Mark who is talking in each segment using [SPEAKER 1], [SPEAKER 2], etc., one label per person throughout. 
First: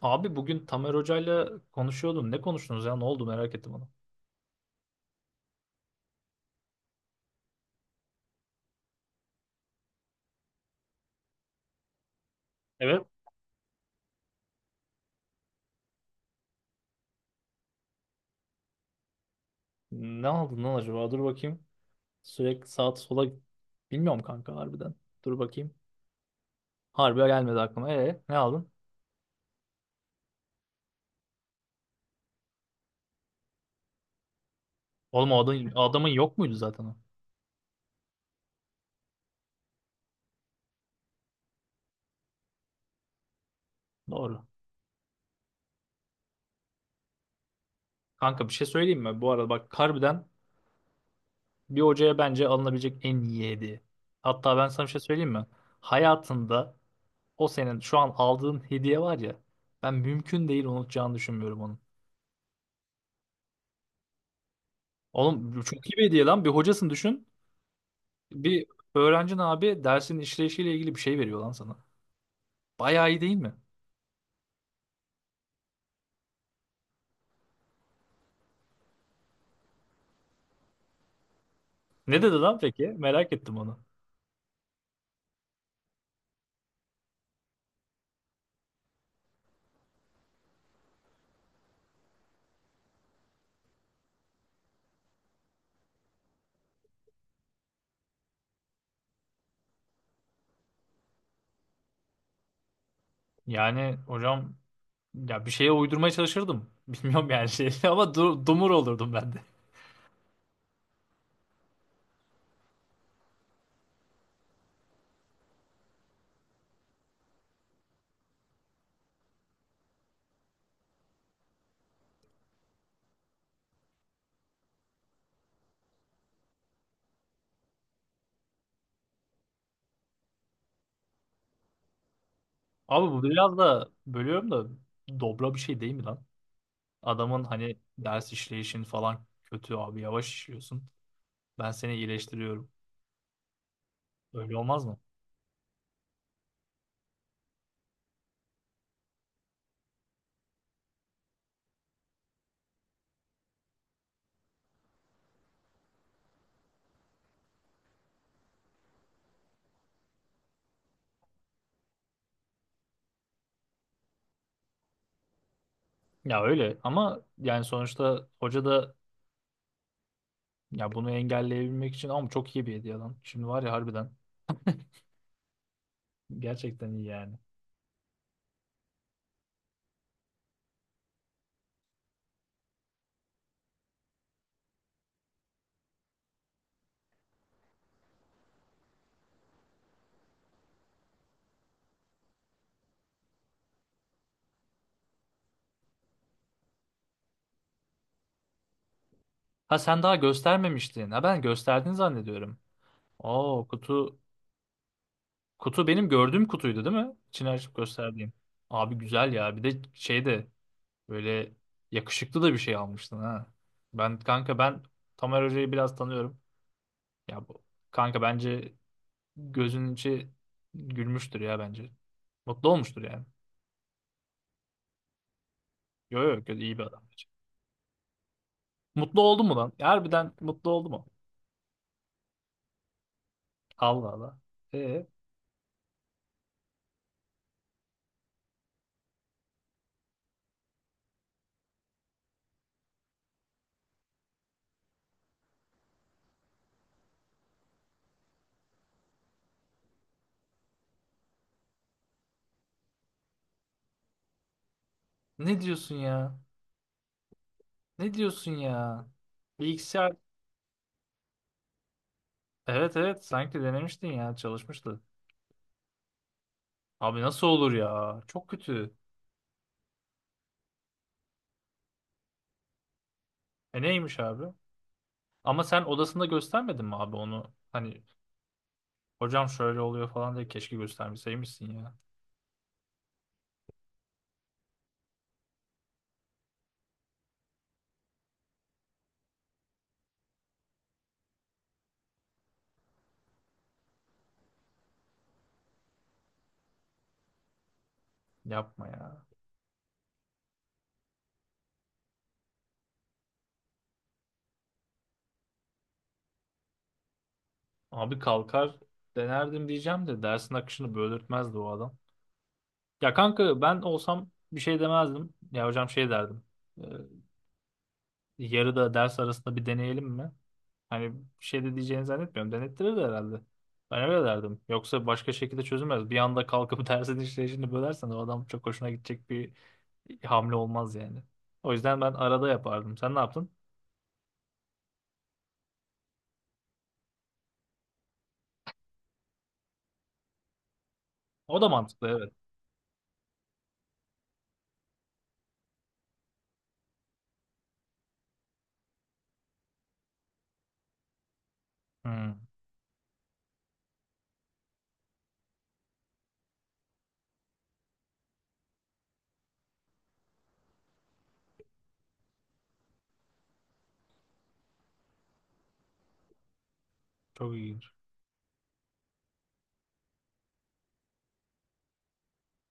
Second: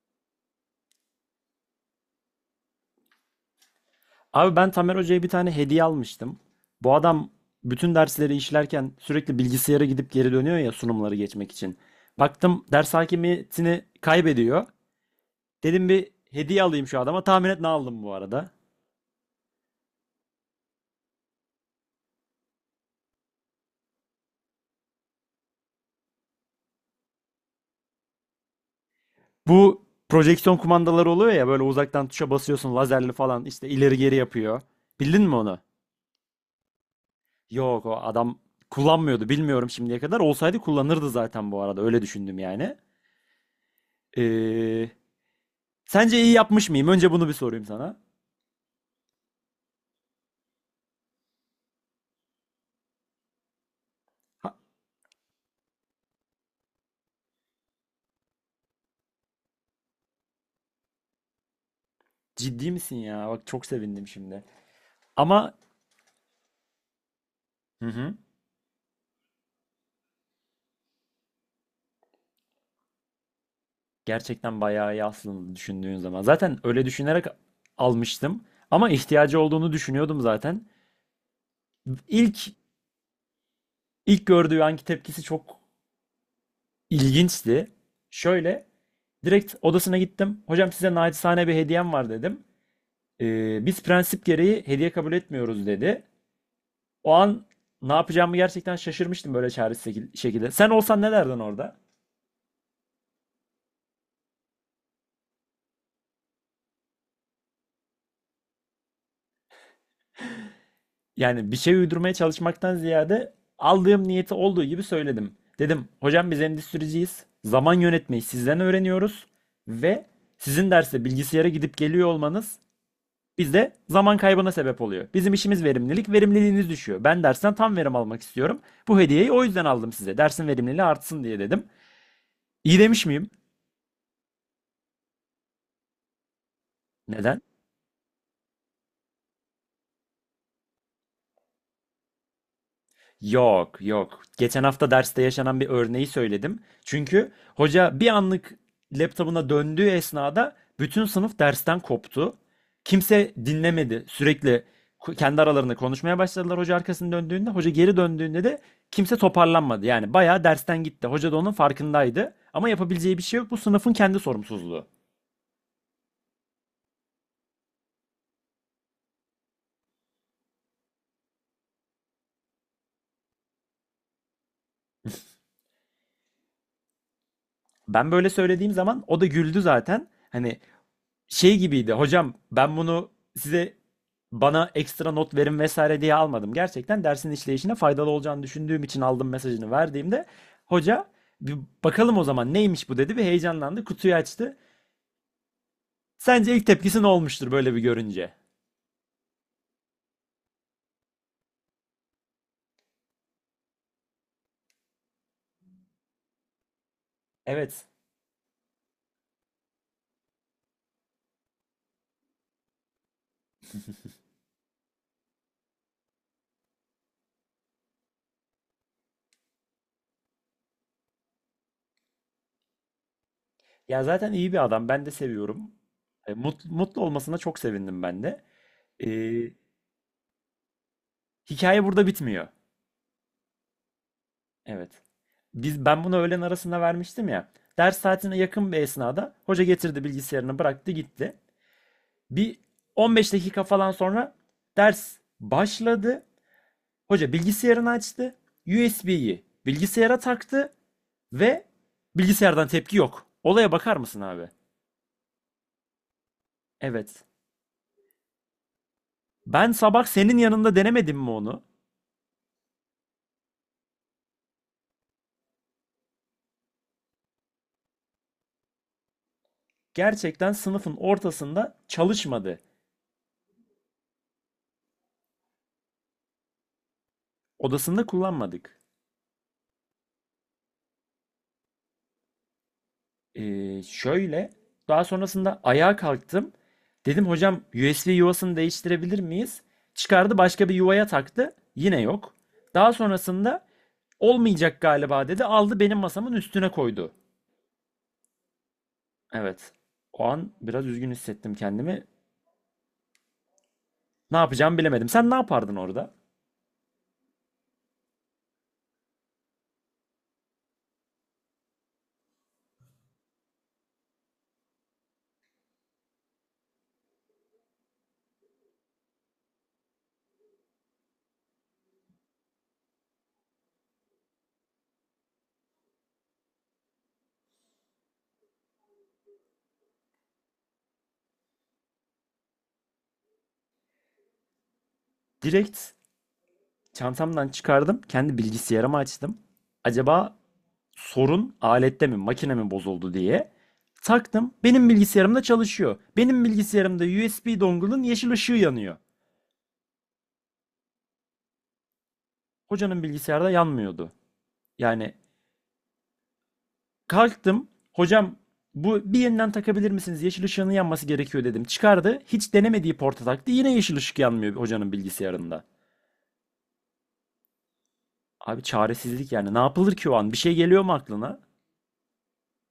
[SPEAKER 1] Abi bugün Tamer Hoca'yla konuşuyordum. Ne konuştunuz ya? Ne oldu? Merak ettim onu.
[SPEAKER 2] Abi ben Tamer Hoca'ya bir tane hediye almıştım. Bu adam bütün dersleri işlerken sürekli bilgisayara gidip geri dönüyor ya sunumları geçmek için. Baktım ders
[SPEAKER 1] Evet.
[SPEAKER 2] hakimiyetini kaybediyor. Dedim bir hediye alayım şu adama. Tahmin et ne aldım bu arada.
[SPEAKER 1] Ne aldın lan acaba? Dur bakayım. Sürekli sağa sola... Bilmiyorum kanka harbiden. Dur bakayım. Harbi gelmedi aklıma. Ne aldın?
[SPEAKER 2] Bu projeksiyon kumandaları oluyor ya böyle uzaktan tuşa basıyorsun lazerli falan işte ileri geri yapıyor. Bildin
[SPEAKER 1] Oğlum
[SPEAKER 2] mi
[SPEAKER 1] o adam,
[SPEAKER 2] onu?
[SPEAKER 1] adamın yok muydu zaten o?
[SPEAKER 2] Yok, o adam kullanmıyordu bilmiyorum şimdiye kadar. Olsaydı kullanırdı zaten bu arada öyle düşündüm yani.
[SPEAKER 1] Doğru.
[SPEAKER 2] Ee, Sence iyi yapmış mıyım? Önce bunu bir sorayım sana.
[SPEAKER 1] Kanka bir şey söyleyeyim mi? Bu arada bak harbiden bir hocaya bence alınabilecek en iyi hediye. Hatta ben sana bir şey söyleyeyim mi? Hayatında o senin şu an aldığın hediye var ya. Ben mümkün değil unutacağını düşünmüyorum onun.
[SPEAKER 2] Ciddi misin ya? Bak çok sevindim şimdi. Ama
[SPEAKER 1] Oğlum çok iyi bir hediye lan. Bir hocasını düşün.
[SPEAKER 2] hı hı,
[SPEAKER 1] Bir öğrencin abi dersin işleyişiyle ilgili bir şey veriyor lan sana. Bayağı iyi değil mi?
[SPEAKER 2] gerçekten bayağı iyi aslında düşündüğün zaman. Zaten öyle düşünerek almıştım. Ama ihtiyacı olduğunu düşünüyordum zaten.
[SPEAKER 1] Ne dedi
[SPEAKER 2] İlk
[SPEAKER 1] lan peki? Merak ettim onu.
[SPEAKER 2] ilk gördüğü anki tepkisi çok ilginçti. Şöyle direkt odasına gittim. Hocam size naçizane bir hediyem var dedim. Biz prensip gereği hediye kabul etmiyoruz" dedi. O an ne yapacağımı gerçekten şaşırmıştım böyle çaresiz şekilde. Sen olsan ne derdin orada?
[SPEAKER 1] Yani hocam ya bir şeye uydurmaya çalışırdım. Bilmiyorum yani şey ama dumur olurdum ben de.
[SPEAKER 2] Yani bir şey uydurmaya çalışmaktan ziyade aldığım niyeti olduğu gibi söyledim. Dedim hocam biz endüstriciyiz. Zaman yönetmeyi sizden öğreniyoruz ve sizin derste bilgisayara gidip geliyor olmanız bizde zaman kaybına sebep oluyor. Bizim işimiz verimlilik, verimliliğiniz düşüyor. Ben dersten tam verim almak istiyorum. Bu hediyeyi o yüzden aldım size. Dersin verimliliği artsın diye dedim. İyi demiş
[SPEAKER 1] Abi bu
[SPEAKER 2] miyim?
[SPEAKER 1] biraz da bölüyorum da dobra bir şey değil mi lan?
[SPEAKER 2] Neden?
[SPEAKER 1] Adamın hani ders işleyişin falan kötü abi yavaş işliyorsun. Ben seni iyileştiriyorum.
[SPEAKER 2] Yok, yok.
[SPEAKER 1] Öyle
[SPEAKER 2] Geçen
[SPEAKER 1] olmaz
[SPEAKER 2] hafta
[SPEAKER 1] mı?
[SPEAKER 2] derste yaşanan bir örneği söyledim. Çünkü hoca bir anlık laptopuna döndüğü esnada bütün sınıf dersten koptu. Kimse dinlemedi. Sürekli kendi aralarında konuşmaya başladılar hoca arkasını döndüğünde. Hoca geri döndüğünde de kimse toparlanmadı. Yani bayağı dersten gitti. Hoca da onun farkındaydı. Ama yapabileceği bir şey yok. Bu sınıfın kendi sorumsuzluğu.
[SPEAKER 1] Ya öyle ama yani sonuçta hoca da ya bunu engelleyebilmek için ama çok iyi bir hediye lan. Şimdi var ya harbiden. Gerçekten iyi yani.
[SPEAKER 2] Ben böyle söylediğim zaman o da güldü zaten. Hani şey gibiydi. Hocam ben bunu size bana ekstra not verin vesaire diye almadım. Gerçekten dersin işleyişine faydalı olacağını düşündüğüm için aldım mesajını verdiğimde hoca bir bakalım o zaman neymiş bu dedi ve heyecanlandı. Kutuyu açtı. Sence ilk tepkisi ne olmuştur böyle bir görünce?
[SPEAKER 1] Ha sen daha göstermemiştin. Ha ben gösterdin zannediyorum. Oo, kutu benim gördüğüm kutuydu değil mi? İçini açıp
[SPEAKER 2] Evet.
[SPEAKER 1] gösterdiğim. Abi güzel ya. Bir de şey de böyle yakışıklı da bir şey almıştın ha. Kanka ben Tamer Hoca'yı biraz tanıyorum. Ya bu kanka bence gözünün içi gülmüştür ya bence. Mutlu olmuştur yani.
[SPEAKER 2] Ya zaten iyi bir adam. Ben de seviyorum.
[SPEAKER 1] Yo
[SPEAKER 2] E,
[SPEAKER 1] yo yo, iyi bir
[SPEAKER 2] mutlu
[SPEAKER 1] adam. Bence.
[SPEAKER 2] olmasına çok sevindim ben de. E,
[SPEAKER 1] Mutlu oldu mu lan? Harbiden mutlu oldu mu?
[SPEAKER 2] hikaye burada bitmiyor.
[SPEAKER 1] Allah Allah.
[SPEAKER 2] Evet.
[SPEAKER 1] E
[SPEAKER 2] Ben bunu öğlen arasında vermiştim ya. Ders saatine yakın bir esnada hoca getirdi bilgisayarını bıraktı gitti. Bir 15 dakika falan sonra ders başladı. Hoca bilgisayarını açtı. USB'yi bilgisayara taktı ve bilgisayardan tepki yok. Olaya bakar mısın abi?
[SPEAKER 1] Ne diyorsun ya?
[SPEAKER 2] Evet.
[SPEAKER 1] Ne diyorsun ya?
[SPEAKER 2] Ben sabah
[SPEAKER 1] Bilgisayar.
[SPEAKER 2] senin yanında denemedim mi onu?
[SPEAKER 1] Evet evet, sanki denemiştin ya, çalışmıştı. Abi nasıl olur ya? Çok kötü.
[SPEAKER 2] Gerçekten sınıfın ortasında çalışmadı.
[SPEAKER 1] E neymiş abi? Ama sen odasında göstermedin mi abi onu? Hani
[SPEAKER 2] Odasında kullanmadık.
[SPEAKER 1] hocam şöyle oluyor falan diye keşke göstermeseymişsin ya.
[SPEAKER 2] Şöyle daha sonrasında ayağa kalktım. Dedim hocam USB yuvasını değiştirebilir miyiz? Çıkardı başka bir yuvaya taktı. Yine yok. Daha sonrasında olmayacak galiba dedi. Aldı benim masamın üstüne koydu.
[SPEAKER 1] Yapma ya.
[SPEAKER 2] Evet. O an biraz üzgün hissettim kendimi. Ne yapacağımı bilemedim. Sen ne yapardın orada?
[SPEAKER 1] Abi kalkar denerdim diyeceğim de dersin akışını böldürtmezdi o adam. Ya kanka ben olsam bir şey demezdim. Ya hocam şey derdim. "Ee, Yarıda ders arasında bir deneyelim mi? Hani bir şey de diyeceğini zannetmiyorum. Denettirir de herhalde. Ben öyle derdim. Yoksa başka şekilde çözülmez. Bir anda kalkıp dersin işleyişini bölersen o adam çok hoşuna gidecek bir hamle olmaz yani. O yüzden ben arada yapardım. Sen ne yaptın?
[SPEAKER 2] Direkt çantamdan çıkardım. Kendi bilgisayarımı açtım. Acaba sorun
[SPEAKER 1] O da
[SPEAKER 2] alette
[SPEAKER 1] mantıklı,
[SPEAKER 2] mi
[SPEAKER 1] evet.
[SPEAKER 2] makine mi bozuldu diye taktım. Benim bilgisayarımda çalışıyor. Benim bilgisayarımda USB dongle'ın yeşil ışığı yanıyor.
[SPEAKER 1] Hmm,
[SPEAKER 2] Hocanın bilgisayarda yanmıyordu. Yani kalktım. Hocam bu bir yeniden takabilir misiniz? Yeşil ışığının yanması gerekiyor dedim. Çıkardı. Hiç denemediği porta taktı. Yine yeşil ışık yanmıyor hocanın bilgisayarında.
[SPEAKER 1] çok ilginç.
[SPEAKER 2] Abi çaresizlik yani. Ne yapılır ki o an? Bir şey geliyor mu aklına?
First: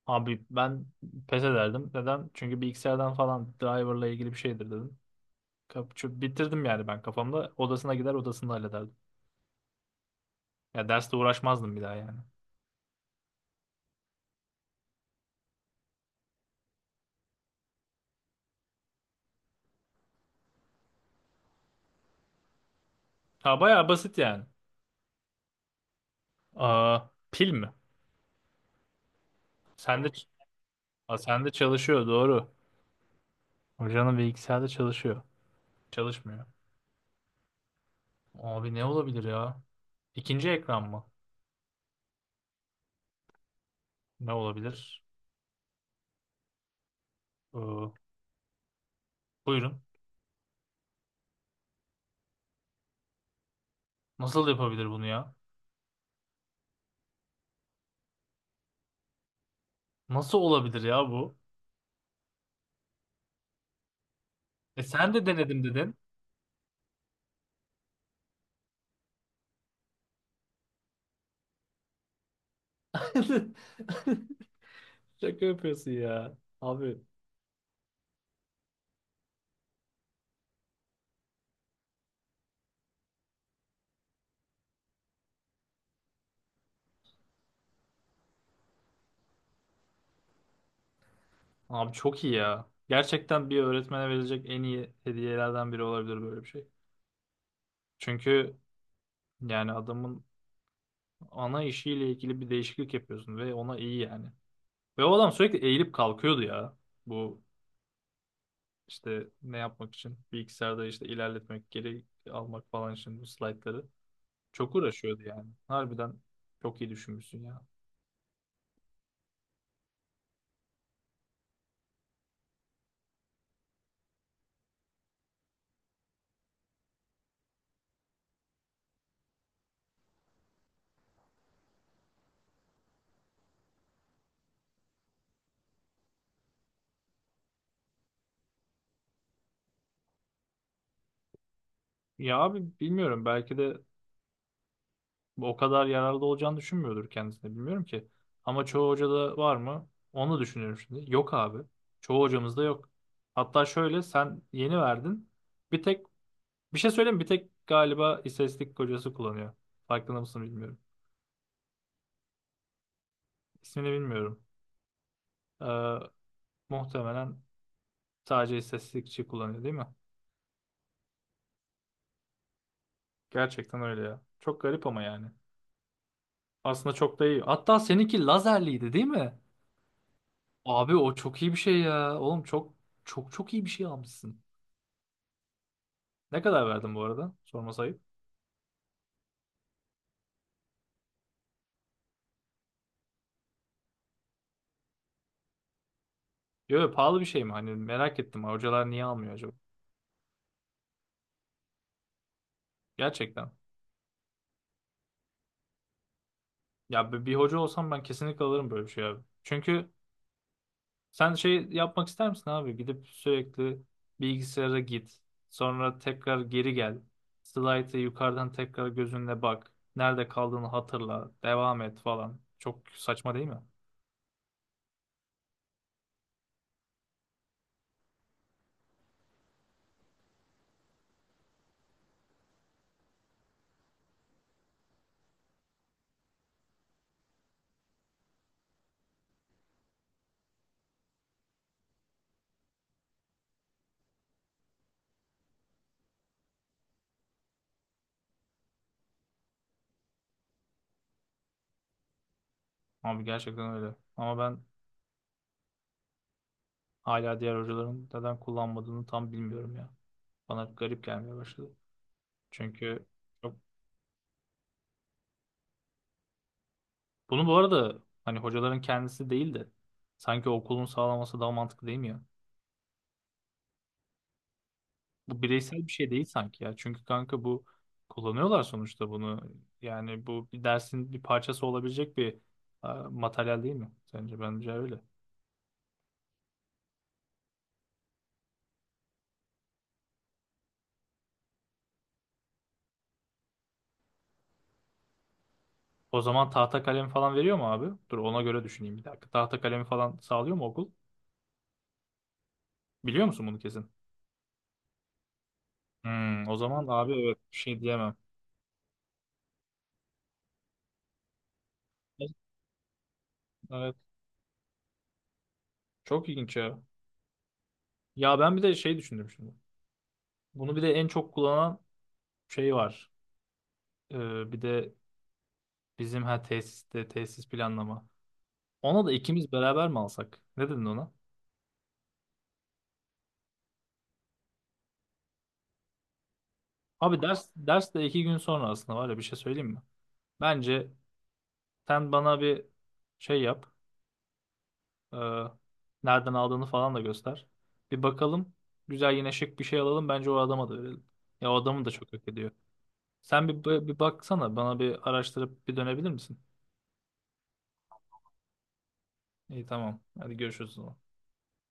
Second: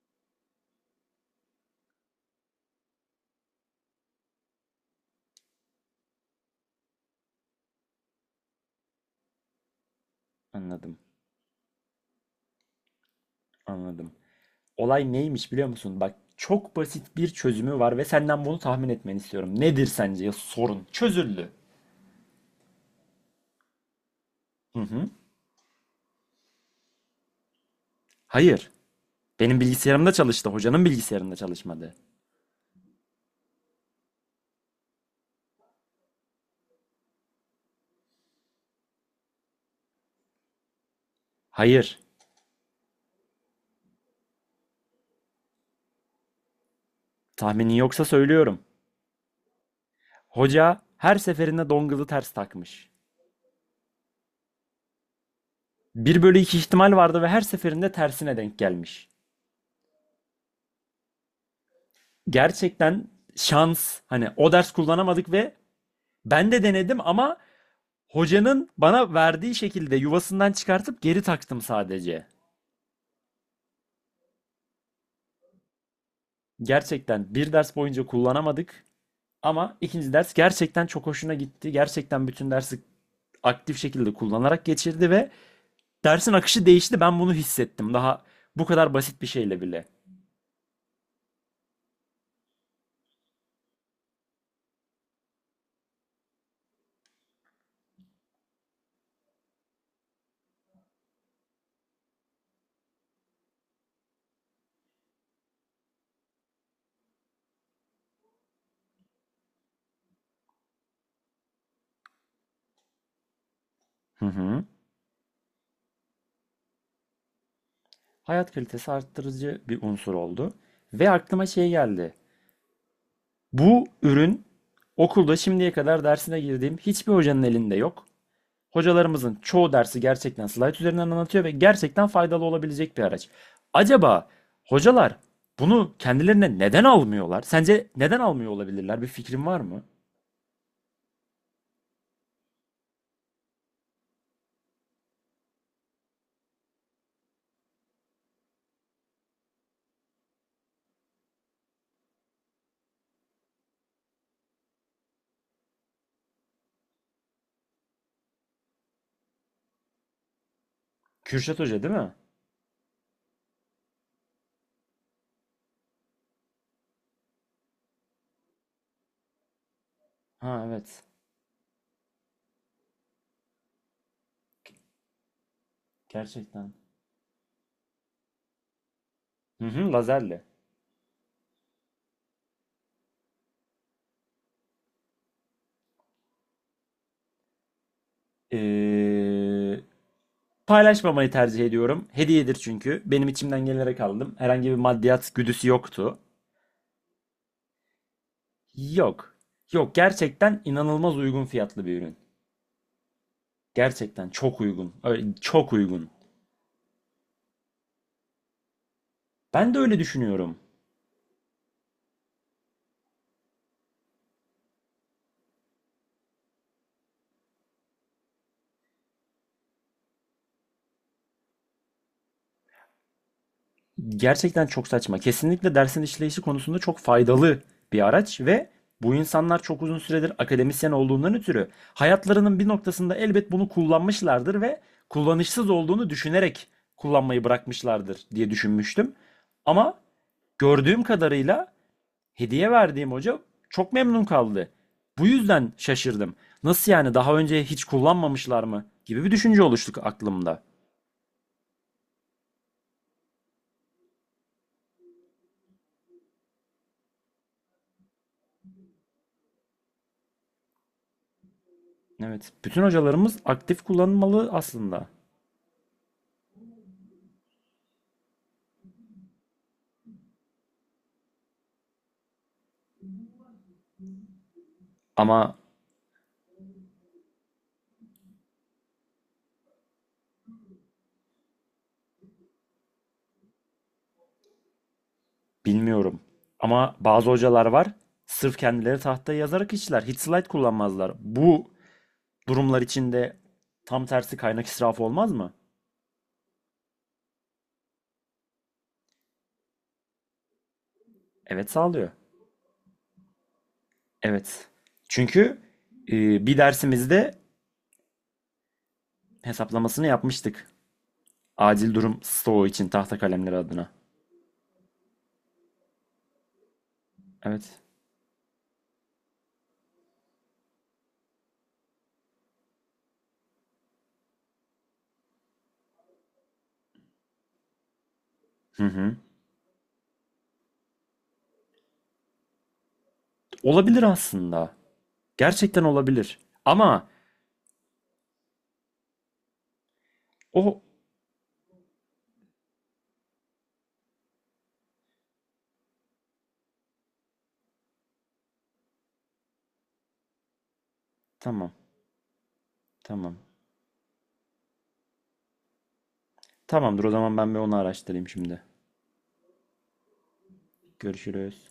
[SPEAKER 1] Abi ben pes ederdim. Neden? Çünkü bilgisayardan falan driverla ilgili bir şeydir dedim. Bitirdim yani ben kafamda. Odasına gider odasında hallederdim. Ya
[SPEAKER 2] Anladım.
[SPEAKER 1] derste uğraşmazdım bir daha yani.
[SPEAKER 2] Anladım. Olay neymiş biliyor musun? Bak çok basit bir çözümü var ve senden bunu tahmin etmeni istiyorum. Nedir sence sorun? Çözüldü.
[SPEAKER 1] Ha bayağı basit yani.
[SPEAKER 2] Hı hı.
[SPEAKER 1] Aa, pil mi?
[SPEAKER 2] Hayır. Benim
[SPEAKER 1] Sende,
[SPEAKER 2] bilgisayarımda
[SPEAKER 1] ç-
[SPEAKER 2] çalıştı. Hocanın
[SPEAKER 1] Aa,
[SPEAKER 2] bilgisayarında
[SPEAKER 1] sende
[SPEAKER 2] çalışmadı.
[SPEAKER 1] çalışıyor doğru. Hocanın bilgisayarda çalışıyor. Çalışmıyor. Abi ne olabilir ya? İkinci ekran mı?
[SPEAKER 2] Hayır.
[SPEAKER 1] Ne olabilir?
[SPEAKER 2] Tahminin
[SPEAKER 1] Ee,
[SPEAKER 2] yoksa söylüyorum.
[SPEAKER 1] Buyurun.
[SPEAKER 2] Hoca her seferinde dongle'ı ters takmış.
[SPEAKER 1] Nasıl yapabilir bunu ya?
[SPEAKER 2] Bir bölü 2 ihtimal vardı ve her seferinde tersine denk gelmiş.
[SPEAKER 1] Nasıl olabilir ya bu?
[SPEAKER 2] Gerçekten şans. Hani o ders
[SPEAKER 1] E sen de
[SPEAKER 2] kullanamadık ve
[SPEAKER 1] denedim dedin.
[SPEAKER 2] ben de denedim ama hocanın bana verdiği şekilde yuvasından çıkartıp geri taktım sadece.
[SPEAKER 1] Şaka yapıyorsun ya. Abi.
[SPEAKER 2] Gerçekten bir ders boyunca kullanamadık ama ikinci ders gerçekten çok hoşuna gitti. Gerçekten bütün dersi aktif şekilde kullanarak geçirdi ve dersin akışı değişti. Ben bunu hissettim. Daha bu kadar basit bir şeyle bile.
[SPEAKER 1] Abi çok iyi ya. Gerçekten bir öğretmene verilecek en iyi hediyelerden biri olabilir böyle bir şey. Çünkü yani adamın ana işiyle ilgili bir değişiklik yapıyorsun ve ona iyi yani. Ve o adam sürekli eğilip kalkıyordu ya. Bu işte ne yapmak için? Bilgisayarda işte ilerletmek, geri almak falan için bu slaytları.
[SPEAKER 2] Hı hı.
[SPEAKER 1] Çok uğraşıyordu yani. Harbiden çok iyi düşünmüşsün ya.
[SPEAKER 2] Hayat kalitesi arttırıcı bir unsur oldu. Ve aklıma şey geldi. Bu ürün okulda şimdiye kadar dersine girdiğim hiçbir hocanın elinde yok. Hocalarımızın çoğu dersi gerçekten slayt üzerinden anlatıyor ve gerçekten faydalı olabilecek bir araç. Acaba hocalar bunu kendilerine neden almıyorlar? Sence neden almıyor olabilirler? Bir fikrin var mı?
[SPEAKER 1] Ya abi bilmiyorum, belki de o kadar yararlı olacağını düşünmüyordur kendisine, bilmiyorum ki. Ama çoğu hocada var mı? Onu düşünüyorum şimdi. Yok abi. Çoğu hocamızda yok. Hatta şöyle sen yeni verdin. Bir tek bir şey söyleyeyim mi? Bir tek galiba istatistik kocası kullanıyor. Farkında mısın bilmiyorum.
[SPEAKER 2] Kürşat Hoca değil mi?
[SPEAKER 1] İsmini bilmiyorum. Ee, Muhtemelen sadece istatistikçi kullanıyor değil mi?
[SPEAKER 2] Ha evet.
[SPEAKER 1] Gerçekten öyle ya. Çok garip ama yani.
[SPEAKER 2] Gerçekten.
[SPEAKER 1] Aslında çok da iyi. Hatta seninki lazerliydi değil mi?
[SPEAKER 2] Hı hı, lazerle.
[SPEAKER 1] Abi o çok iyi bir şey ya. Oğlum çok çok çok iyi bir şey almışsın. Ne kadar verdin bu arada? Sorması ayıp.
[SPEAKER 2] Ee, Paylaşmamayı tercih ediyorum. Hediyedir çünkü. Benim içimden gelerek aldım. Herhangi bir maddiyat güdüsü yoktu.
[SPEAKER 1] Yo, yo, pahalı bir şey mi? Hani merak ettim. Hocalar niye almıyor
[SPEAKER 2] Yok.
[SPEAKER 1] acaba?
[SPEAKER 2] Yok, gerçekten inanılmaz uygun fiyatlı bir ürün.
[SPEAKER 1] Gerçekten.
[SPEAKER 2] Gerçekten çok uygun. Öyle, çok uygun.
[SPEAKER 1] Ya bir hoca olsam ben kesinlikle alırım böyle bir şey abi.
[SPEAKER 2] Ben de
[SPEAKER 1] Çünkü
[SPEAKER 2] öyle düşünüyorum.
[SPEAKER 1] sen şey yapmak ister misin abi? Gidip sürekli bilgisayara git. Sonra tekrar geri gel. Slide'ı yukarıdan tekrar gözünle bak. Nerede kaldığını hatırla. Devam et falan. Çok saçma değil mi?
[SPEAKER 2] Gerçekten çok saçma. Kesinlikle dersin işleyişi konusunda çok faydalı bir araç ve bu insanlar çok uzun süredir akademisyen olduğundan ötürü hayatlarının bir noktasında elbet bunu kullanmışlardır ve kullanışsız olduğunu düşünerek kullanmayı bırakmışlardır diye düşünmüştüm. Ama gördüğüm kadarıyla hediye verdiğim hoca çok memnun kaldı. Bu yüzden şaşırdım. Nasıl yani daha önce hiç kullanmamışlar mı gibi bir düşünce oluştu aklımda.
[SPEAKER 1] Abi gerçekten öyle. Ama ben hala diğer hocaların neden kullanmadığını tam bilmiyorum ya. Bana garip gelmeye başladı.
[SPEAKER 2] Evet. Bütün
[SPEAKER 1] Çünkü
[SPEAKER 2] hocalarımız
[SPEAKER 1] çok...
[SPEAKER 2] aktif kullanılmalı aslında.
[SPEAKER 1] bunu bu arada hani hocaların kendisi değil de sanki okulun sağlaması daha mantıklı değil mi ya? Bu
[SPEAKER 2] Ama
[SPEAKER 1] bireysel bir şey değil sanki ya. Çünkü kanka bu kullanıyorlar sonuçta bunu. Yani bu bir dersin bir parçası olabilecek bir materyal değil mi? Sence bence öyle.
[SPEAKER 2] bilmiyorum. Ama bazı hocalar var. Sırf kendileri tahtaya yazarak işler. Hiç slide kullanmazlar. Bu durumlar içinde tam tersi kaynak israfı olmaz mı?
[SPEAKER 1] O zaman tahta kalem falan veriyor mu abi? Dur ona göre düşüneyim bir dakika. Tahta kalemi falan sağlıyor mu okul?
[SPEAKER 2] Evet sağlıyor.
[SPEAKER 1] Biliyor musun bunu kesin?
[SPEAKER 2] Evet. Çünkü
[SPEAKER 1] Hmm,
[SPEAKER 2] bir
[SPEAKER 1] o zaman abi
[SPEAKER 2] dersimizde
[SPEAKER 1] evet bir şey diyemem.
[SPEAKER 2] hesaplamasını yapmıştık. Acil durum stoğu için tahta kalemler adına.
[SPEAKER 1] Evet. Çok ilginç ya.
[SPEAKER 2] Evet.
[SPEAKER 1] Ya ben bir de şey düşündüm şimdi. Bunu bir de en çok kullanan şey var. Bir de bizim ha tesiste tesis planlama.
[SPEAKER 2] Hı
[SPEAKER 1] Ona da
[SPEAKER 2] hı.
[SPEAKER 1] ikimiz beraber mi alsak? Ne dedin ona?
[SPEAKER 2] Olabilir aslında. Gerçekten olabilir. Ama
[SPEAKER 1] Abi ders ders de iki gün sonra aslında var ya bir şey söyleyeyim mi?
[SPEAKER 2] o
[SPEAKER 1] Bence sen bana bir şey yap. Ee, Nereden aldığını falan da göster. Bir bakalım. Güzel yine şık bir şey alalım. Bence o adama da verelim. Ya o
[SPEAKER 2] tamam.
[SPEAKER 1] adamı da çok hak ediyor.
[SPEAKER 2] Tamam.
[SPEAKER 1] Sen bir baksana. Bana bir araştırıp bir dönebilir misin?
[SPEAKER 2] Tamamdır o zaman ben bir onu araştırayım şimdi.
[SPEAKER 1] İyi tamam. Hadi görüşürüz o zaman.
[SPEAKER 2] Görüşürüz.